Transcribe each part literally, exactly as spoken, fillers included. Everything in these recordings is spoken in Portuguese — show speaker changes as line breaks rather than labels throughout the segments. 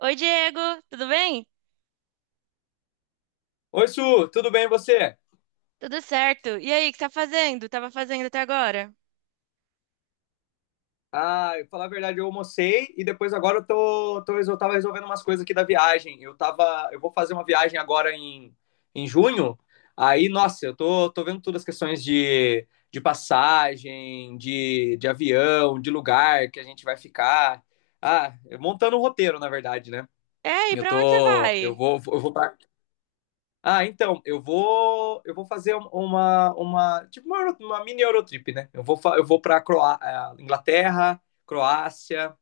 Oi, Diego, tudo bem?
Oi, Su, tudo bem e você?
Tudo certo. E aí, o que você tá fazendo? Tava fazendo até agora?
Ah, eu falar a verdade, eu almocei e depois agora eu tô, tô, resol- tava resolvendo umas coisas aqui da viagem. Eu tava, eu vou fazer uma viagem agora em, em junho. Aí, nossa, eu tô, tô vendo todas as questões de, de passagem, de, de avião, de lugar que a gente vai ficar. Ah, montando um roteiro, na verdade, né?
É, e
Eu
pra onde você
tô, eu
vai?
vou, eu vou pra- Ah, então, eu vou, eu vou fazer um- uma, uma, tipo uma, euro- uma mini Eurotrip, né? Eu vou, fa- eu vou para Inglaterra, Croácia,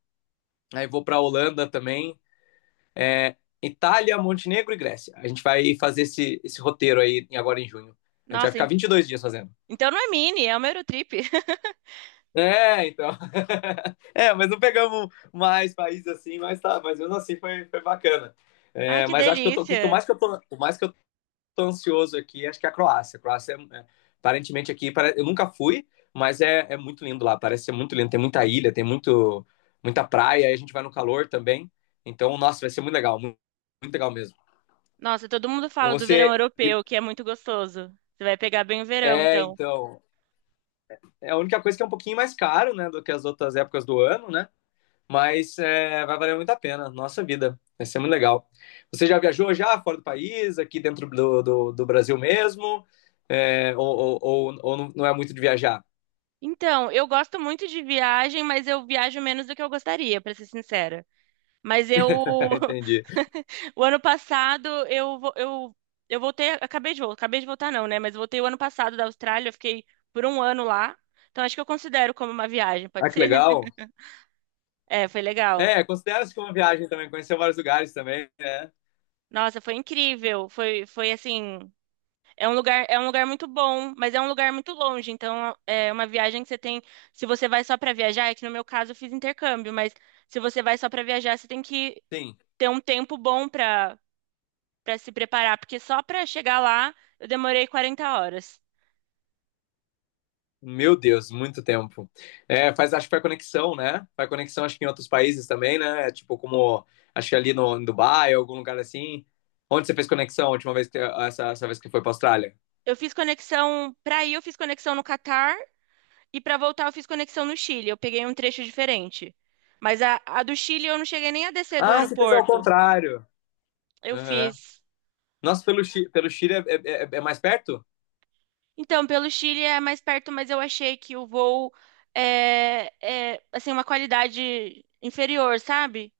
aí vou para Holanda também, é, Itália, Montenegro e Grécia. A gente vai fazer esse, esse roteiro aí em- agora em junho. A gente vai
Nossa,
ficar
en-
vinte e dois dias fazendo.
então não é mini, é uma Eurotrip.
É, então. É, mas não pegamos mais países assim, mas tá, mas mesmo assim foi, foi bacana.
Ai,
É,
que
mas acho que eu tô, quanto
delícia.
mais que eu tô, quanto mais que eu tô ansioso aqui, acho que é a Croácia. A Croácia, é, é, aparentemente, aqui, pare- eu nunca fui, mas é, é muito lindo lá, parece ser muito lindo. Tem muita ilha, tem muito, muita praia, aí a gente vai no calor também. Então, nossa, vai ser muito legal, muito, muito legal mesmo.
Nossa, todo mundo
E
fala do verão
você. e-
europeu, que é muito gostoso. Você vai pegar bem o verão,
É,
então.
então. É a única coisa que é um pouquinho mais caro, né, do que as outras épocas do ano, né? Mas é, vai valer muito a pena, nossa vida. Vai ser muito legal. Você já viajou já fora do país, aqui dentro do, do, do Brasil mesmo? É, ou, ou, ou ou não é muito de viajar?
Então, eu gosto muito de viagem, mas eu viajo menos do que eu gostaria, pra ser sincera. Mas eu
Entendi.
O ano passado eu, vo- eu, eu voltei, acabei de voltar, acabei de voltar não, né? Mas eu voltei o ano passado da Austrália, eu fiquei por um ano lá. Então acho que eu considero como uma viagem, pode
Ah, que
ser?
legal.
É, foi legal.
É, considera-se como uma viagem também, conheceu vários lugares também, né?
Nossa, foi incrível. Foi, foi assim, é um lugar, é um lugar muito bom, mas é um lugar muito longe. Então é uma viagem que você tem, se você vai só para viajar, é que no meu caso eu fiz intercâmbio, mas se você vai só para viajar, você tem que
Sim.
ter um tempo bom para para se preparar, porque só para chegar lá eu demorei quarenta horas.
Meu Deus, muito tempo. É, faz, acho que faz conexão, né? Faz conexão, acho que em outros países também, né? Tipo, como, acho que ali no, em Dubai, algum lugar assim. Onde você fez conexão a última vez, que, essa, essa vez que foi pra Austrália?
Eu fiz conexão para ir, eu fiz conexão no Catar e para voltar eu fiz conexão no Chile. Eu peguei um trecho diferente. Mas a, a do Chile eu não cheguei nem a descer do
Ah, você fez ao
aeroporto.
contrário.
Eu
Aham.
fiz.
Nossa, pelo, Chi- pelo Chile é, é- é- é mais perto?
Então, pelo Chile é mais perto, mas eu achei que o voo é, é assim uma qualidade inferior, sabe?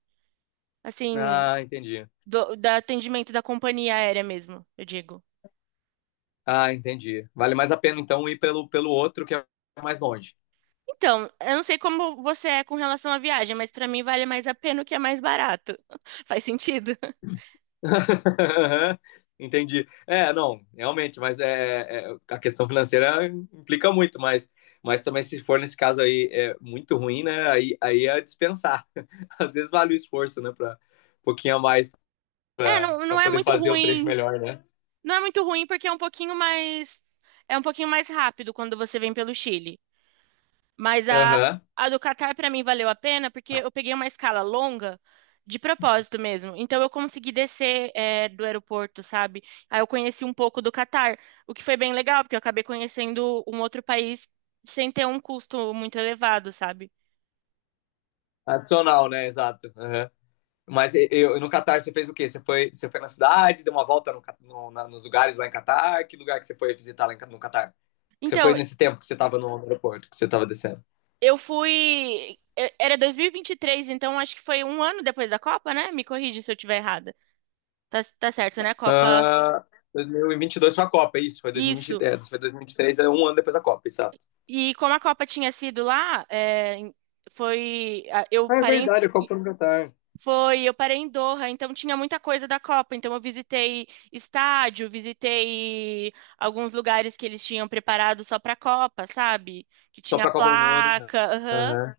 Assim,
Ah, entendi.
do, do atendimento da companhia aérea mesmo, eu digo.
Ah, entendi. Vale mais a pena, então, ir pelo, pelo outro, que é mais longe.
Então, eu não sei como você é com relação à viagem, mas para mim vale mais a pena o que é mais barato. Faz sentido?
Entendi. É, não, realmente, mas é, é, a questão financeira implica muito, mas, mas também se for nesse caso aí é muito ruim, né? Aí, aí é dispensar. Às vezes vale o esforço, né? Para um pouquinho a mais
É,
para
não, não é
poder
muito
fazer o trecho
ruim.
melhor, né?
Não é muito ruim porque é um pouquinho mais é um pouquinho mais rápido quando você vem pelo Chile. Mas a
Aham.
a do Catar para mim valeu a pena porque eu peguei uma escala longa de propósito mesmo. Então eu consegui descer é, do aeroporto, sabe? Aí eu conheci um pouco do Catar, o que foi bem legal porque eu acabei conhecendo um outro país sem ter um custo muito elevado, sabe?
Adicional, né? Exato. Aham. Mas e- eu, no Catar você fez o quê? Você foi, você foi na cidade, deu uma volta no, Ca- no- na- nos lugares lá em Catar? Que lugar que você foi visitar lá em Ca- no Catar? Que você foi
Então
nesse tempo que você estava no aeroporto, que você estava descendo?
eu fui e- Era dois mil e vinte e três, então acho que foi um ano depois da Copa, né? Me corrige se eu estiver errada. Tá, tá certo, né? A Copa.
Ah, dois mil e vinte e dois foi a Copa, é isso. Foi
Isso.
dois mil e vinte e três, é, foi dois mil e vinte e três, é um ano depois da Copa, exato.
E como a Copa tinha sido lá, é, em- foi. a- Eu
Ah, é
parei. em-
verdade, a Copa foi no Catar.
Foi, eu parei em Doha, então tinha muita coisa da Copa. Então eu visitei estádio, visitei alguns lugares que eles tinham preparado só pra Copa, sabe? Que
Só
tinha
pra Copa do Mundo, né?
placa, aham.
Aham.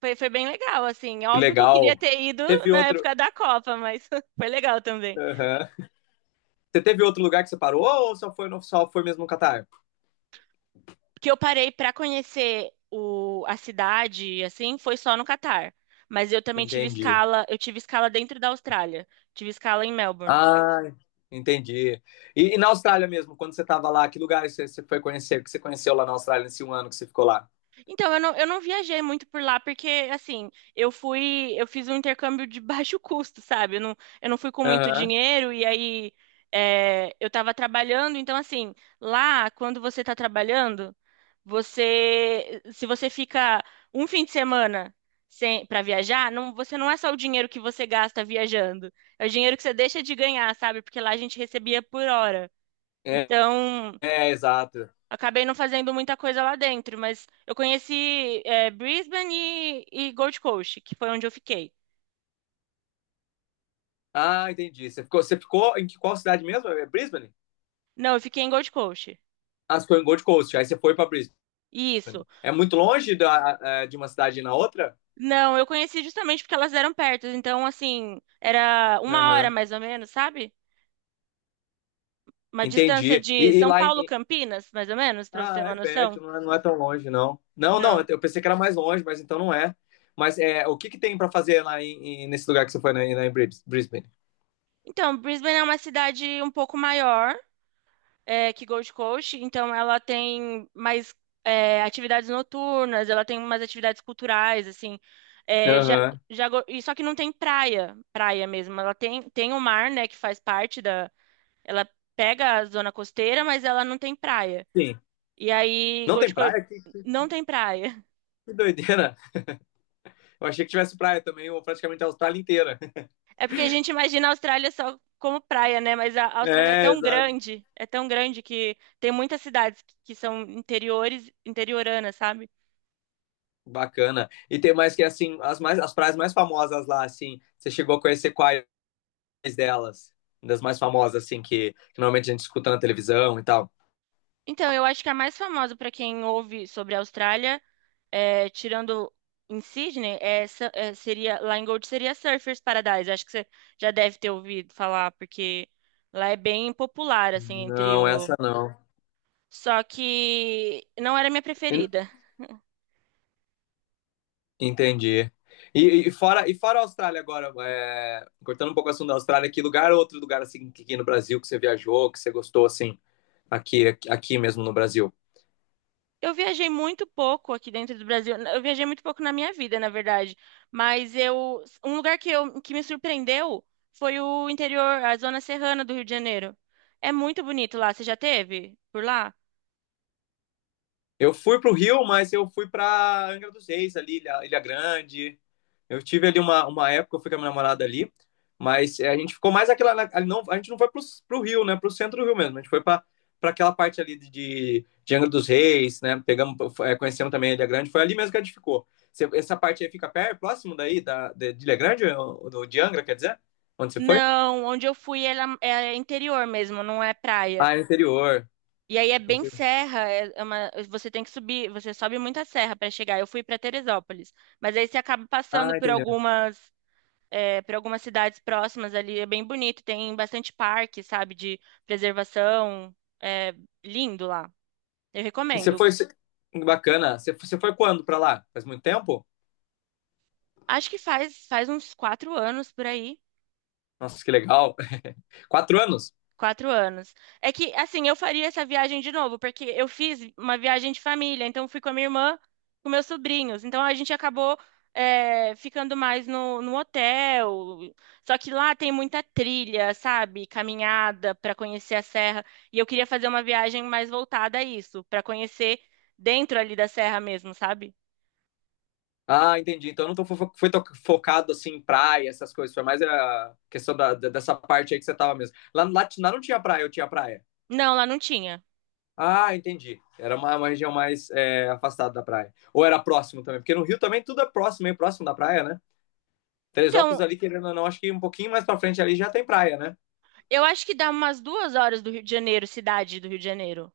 Foi, foi bem legal, assim.
Que
Óbvio que eu queria
legal.
ter ido
Teve
na
outro.
época da Copa, mas foi legal também.
Aham. Você teve outro lugar que você parou ou só foi, no, só foi mesmo no Catar?
que eu parei para conhecer o, a cidade, assim, foi só no Catar. Mas eu também tive
Entendi.
escala, eu tive escala dentro da Austrália, tive escala em Melbourne.
Ah, entendi. E, e na Austrália mesmo, quando você tava lá, que lugares você, você foi conhecer, que você conheceu lá na Austrália nesse um ano que você ficou lá?
Então, eu não, eu não viajei muito por lá, porque, assim, eu fui, eu fiz um intercâmbio de baixo custo, sabe? Eu não, eu não fui com muito
Aham.
dinheiro, e aí é, eu tava trabalhando, então, assim, lá, quando você tá trabalhando, você, se você fica um fim de semana sem, para viajar, não, você não é só o dinheiro que você gasta viajando, é o dinheiro que você deixa de ganhar, sabe? Porque lá a gente recebia por hora.
É,
Então,
é, exato.
acabei não fazendo muita coisa lá dentro, mas eu conheci é, Brisbane e, e Gold Coast, que foi onde eu fiquei.
Ah, entendi. Você ficou, você ficou em que- qual cidade mesmo? É Brisbane?
Não, eu fiquei em Gold Coast.
As ficou em Gold Coast. Aí você foi para Brisbane.
Isso.
É muito longe da, é, de uma cidade na outra?
Não, eu conheci justamente porque elas eram perto. Então, assim, era
Aham.
uma hora
Uhum.
mais ou menos, sabe? Uma distância
Entendi.
de
E, e
São
lá em.
Paulo, Campinas, mais ou menos, para você ter
Ah, é
uma noção.
perto, não é, não é tão longe, não. Não, não,
Não.
eu pensei que era mais longe, mas então não é. Mas é, o que que tem para fazer lá em, em- nesse lugar que você foi, né, lá em Bris- Brisbane?
Então, Brisbane é uma cidade um pouco maior é, que Gold Coast, então ela tem mais é, atividades noturnas, ela tem umas atividades culturais, assim. É, já,
Aham.
já, go- e só que não tem praia, praia mesmo. Ela tem, tem o mar, né, que faz parte da. Ela pega a zona costeira, mas ela não tem praia.
Sim.
E aí,
Não tem
Gold Coast
praia? Que,
não tem praia.
que doideira. Eu achei que tivesse praia também, ou praticamente a Austrália inteira.
É porque a gente imagina a Austrália só como praia, né? Mas a a Austrália é
É,
tão
exato.
grande, é tão grande que tem muitas cidades que que são interiores, interioranas, sabe?
Bacana. E tem mais que, assim, as, mais, as praias mais famosas lá, assim, você chegou a conhecer qual delas, das mais famosas, assim, que, que normalmente a gente escuta na televisão e tal.
Então, eu acho que a mais famosa para quem ouve sobre a Austrália, é, tirando em Sydney, é, essa- é, seria, lá em Gold seria Surfers Paradise. Acho que você já deve ter ouvido falar, porque lá é bem popular, assim, entre
Não,
o.
essa não.
Só que não era minha
En-
preferida.
Entendi. E, e fora, e fora a Austrália agora, é, cortando um pouco o assunto da Austrália, que lugar, outro lugar, assim, que aqui no Brasil que você viajou, que você gostou, assim, aqui, aqui aqui mesmo no Brasil?
Eu viajei muito pouco aqui dentro do Brasil. Eu viajei muito pouco na minha vida, na verdade. Mas eu, um lugar que, eu, que me surpreendeu foi o interior, a zona serrana do Rio de Janeiro. É muito bonito lá. Você já teve por lá?
Eu fui para o Rio, mas eu fui para Angra dos Reis ali, Ilha, Ilha Grande. Eu tive ali uma, uma época, eu fui com a minha namorada ali, mas é, a gente ficou mais aquela. Não, a gente não foi para o Rio, né? Para o centro do Rio mesmo. A gente foi para aquela parte ali de, de, de Angra dos Reis, né? Pegamos, é, conhecemos também a Ilha Grande. Foi ali mesmo que a gente ficou. Essa parte aí fica perto, próximo daí, da, de, de Ilha Grande, ou do, de Angra, quer dizer? Onde você foi?
Não, onde eu fui ela- é interior mesmo, não é praia.
Ah, é interior.
E aí é bem
Inter-
serra, é é uma- você tem que subir, você sobe muita serra para chegar. Eu fui para Teresópolis, mas aí você acaba passando
Ah,
por
entendeu.
algumas, é, por algumas cidades próximas ali, é bem bonito, tem bastante parque, sabe, de preservação, é lindo lá. Eu
E você
recomendo.
foi. Bacana. Você, você foi quando para lá? Faz muito tempo?
Acho que faz faz uns quatro anos por aí.
Nossa, que legal. Quatro anos?
Quatro anos. É que, assim, eu faria essa viagem de novo, porque eu fiz uma viagem de família, então fui com a minha irmã, com meus sobrinhos. Então a gente acabou, é, ficando mais no, no hotel. Só que lá tem muita trilha, sabe? Caminhada para conhecer a serra. E eu queria fazer uma viagem mais voltada a isso, para conhecer dentro ali da serra mesmo, sabe?
Ah, entendi. Então eu não tô fo- foi to- focado assim em praia, essas coisas. Foi mais a questão da, da- dessa parte aí que você tava mesmo. Lá, lá, t- lá não tinha praia, eu tinha praia.
Não, lá não tinha.
Ah, entendi. Era uma, uma região mais é, afastada da praia. Ou era próximo também, porque no Rio também tudo é próximo, meio próximo da praia, né? Teresópolis
Então,
ali, querendo ou não, acho que um pouquinho mais pra frente ali já tem praia, né?
eu acho que dá umas duas horas do Rio de Janeiro, cidade do Rio de Janeiro.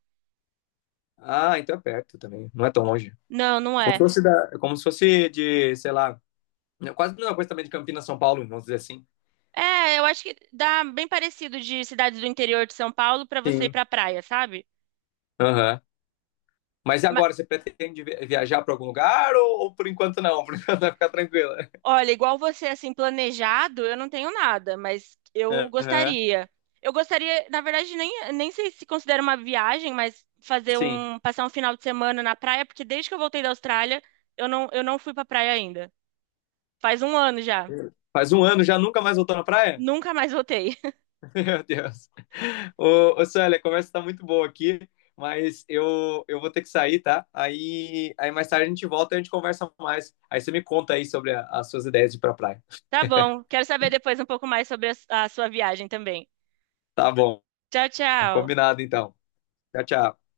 Ah, então é perto também. Não é tão longe.
Não, não
Como se
é
fosse, da, como se fosse de, sei lá, quase a mesma coisa também de Campinas, São Paulo, vamos dizer assim.
É, eu acho que dá bem parecido de cidades do interior de São Paulo pra você ir
Sim.
pra praia, sabe?
Aham. Mas e
Ma-
agora, você pretende viajar para algum lugar ou, ou por enquanto não? Por enquanto vai ficar tranquila.
olha, igual você, assim, planejado, eu não tenho nada, mas eu
Aham,
gostaria. Eu gostaria, na verdade, nem, nem sei se considera uma viagem, mas fazer
sim.
um, passar um final de semana na praia, porque desde que eu voltei da Austrália, eu não, eu não fui pra praia ainda. Faz um ano já.
Faz um ano já nunca mais voltou na praia?
Nunca mais voltei.
Meu Deus. Ô, ô Célia, a conversa tá muito boa aqui, mas eu, eu vou ter que sair, tá? Aí, aí mais tarde a gente volta e a gente conversa mais. Aí você me conta aí sobre a- as suas ideias de ir pra praia.
Tá bom, quero saber depois um pouco mais sobre a a sua viagem também.
Tá bom,
Tchau, tchau.
combinado então. Tchau, tchau.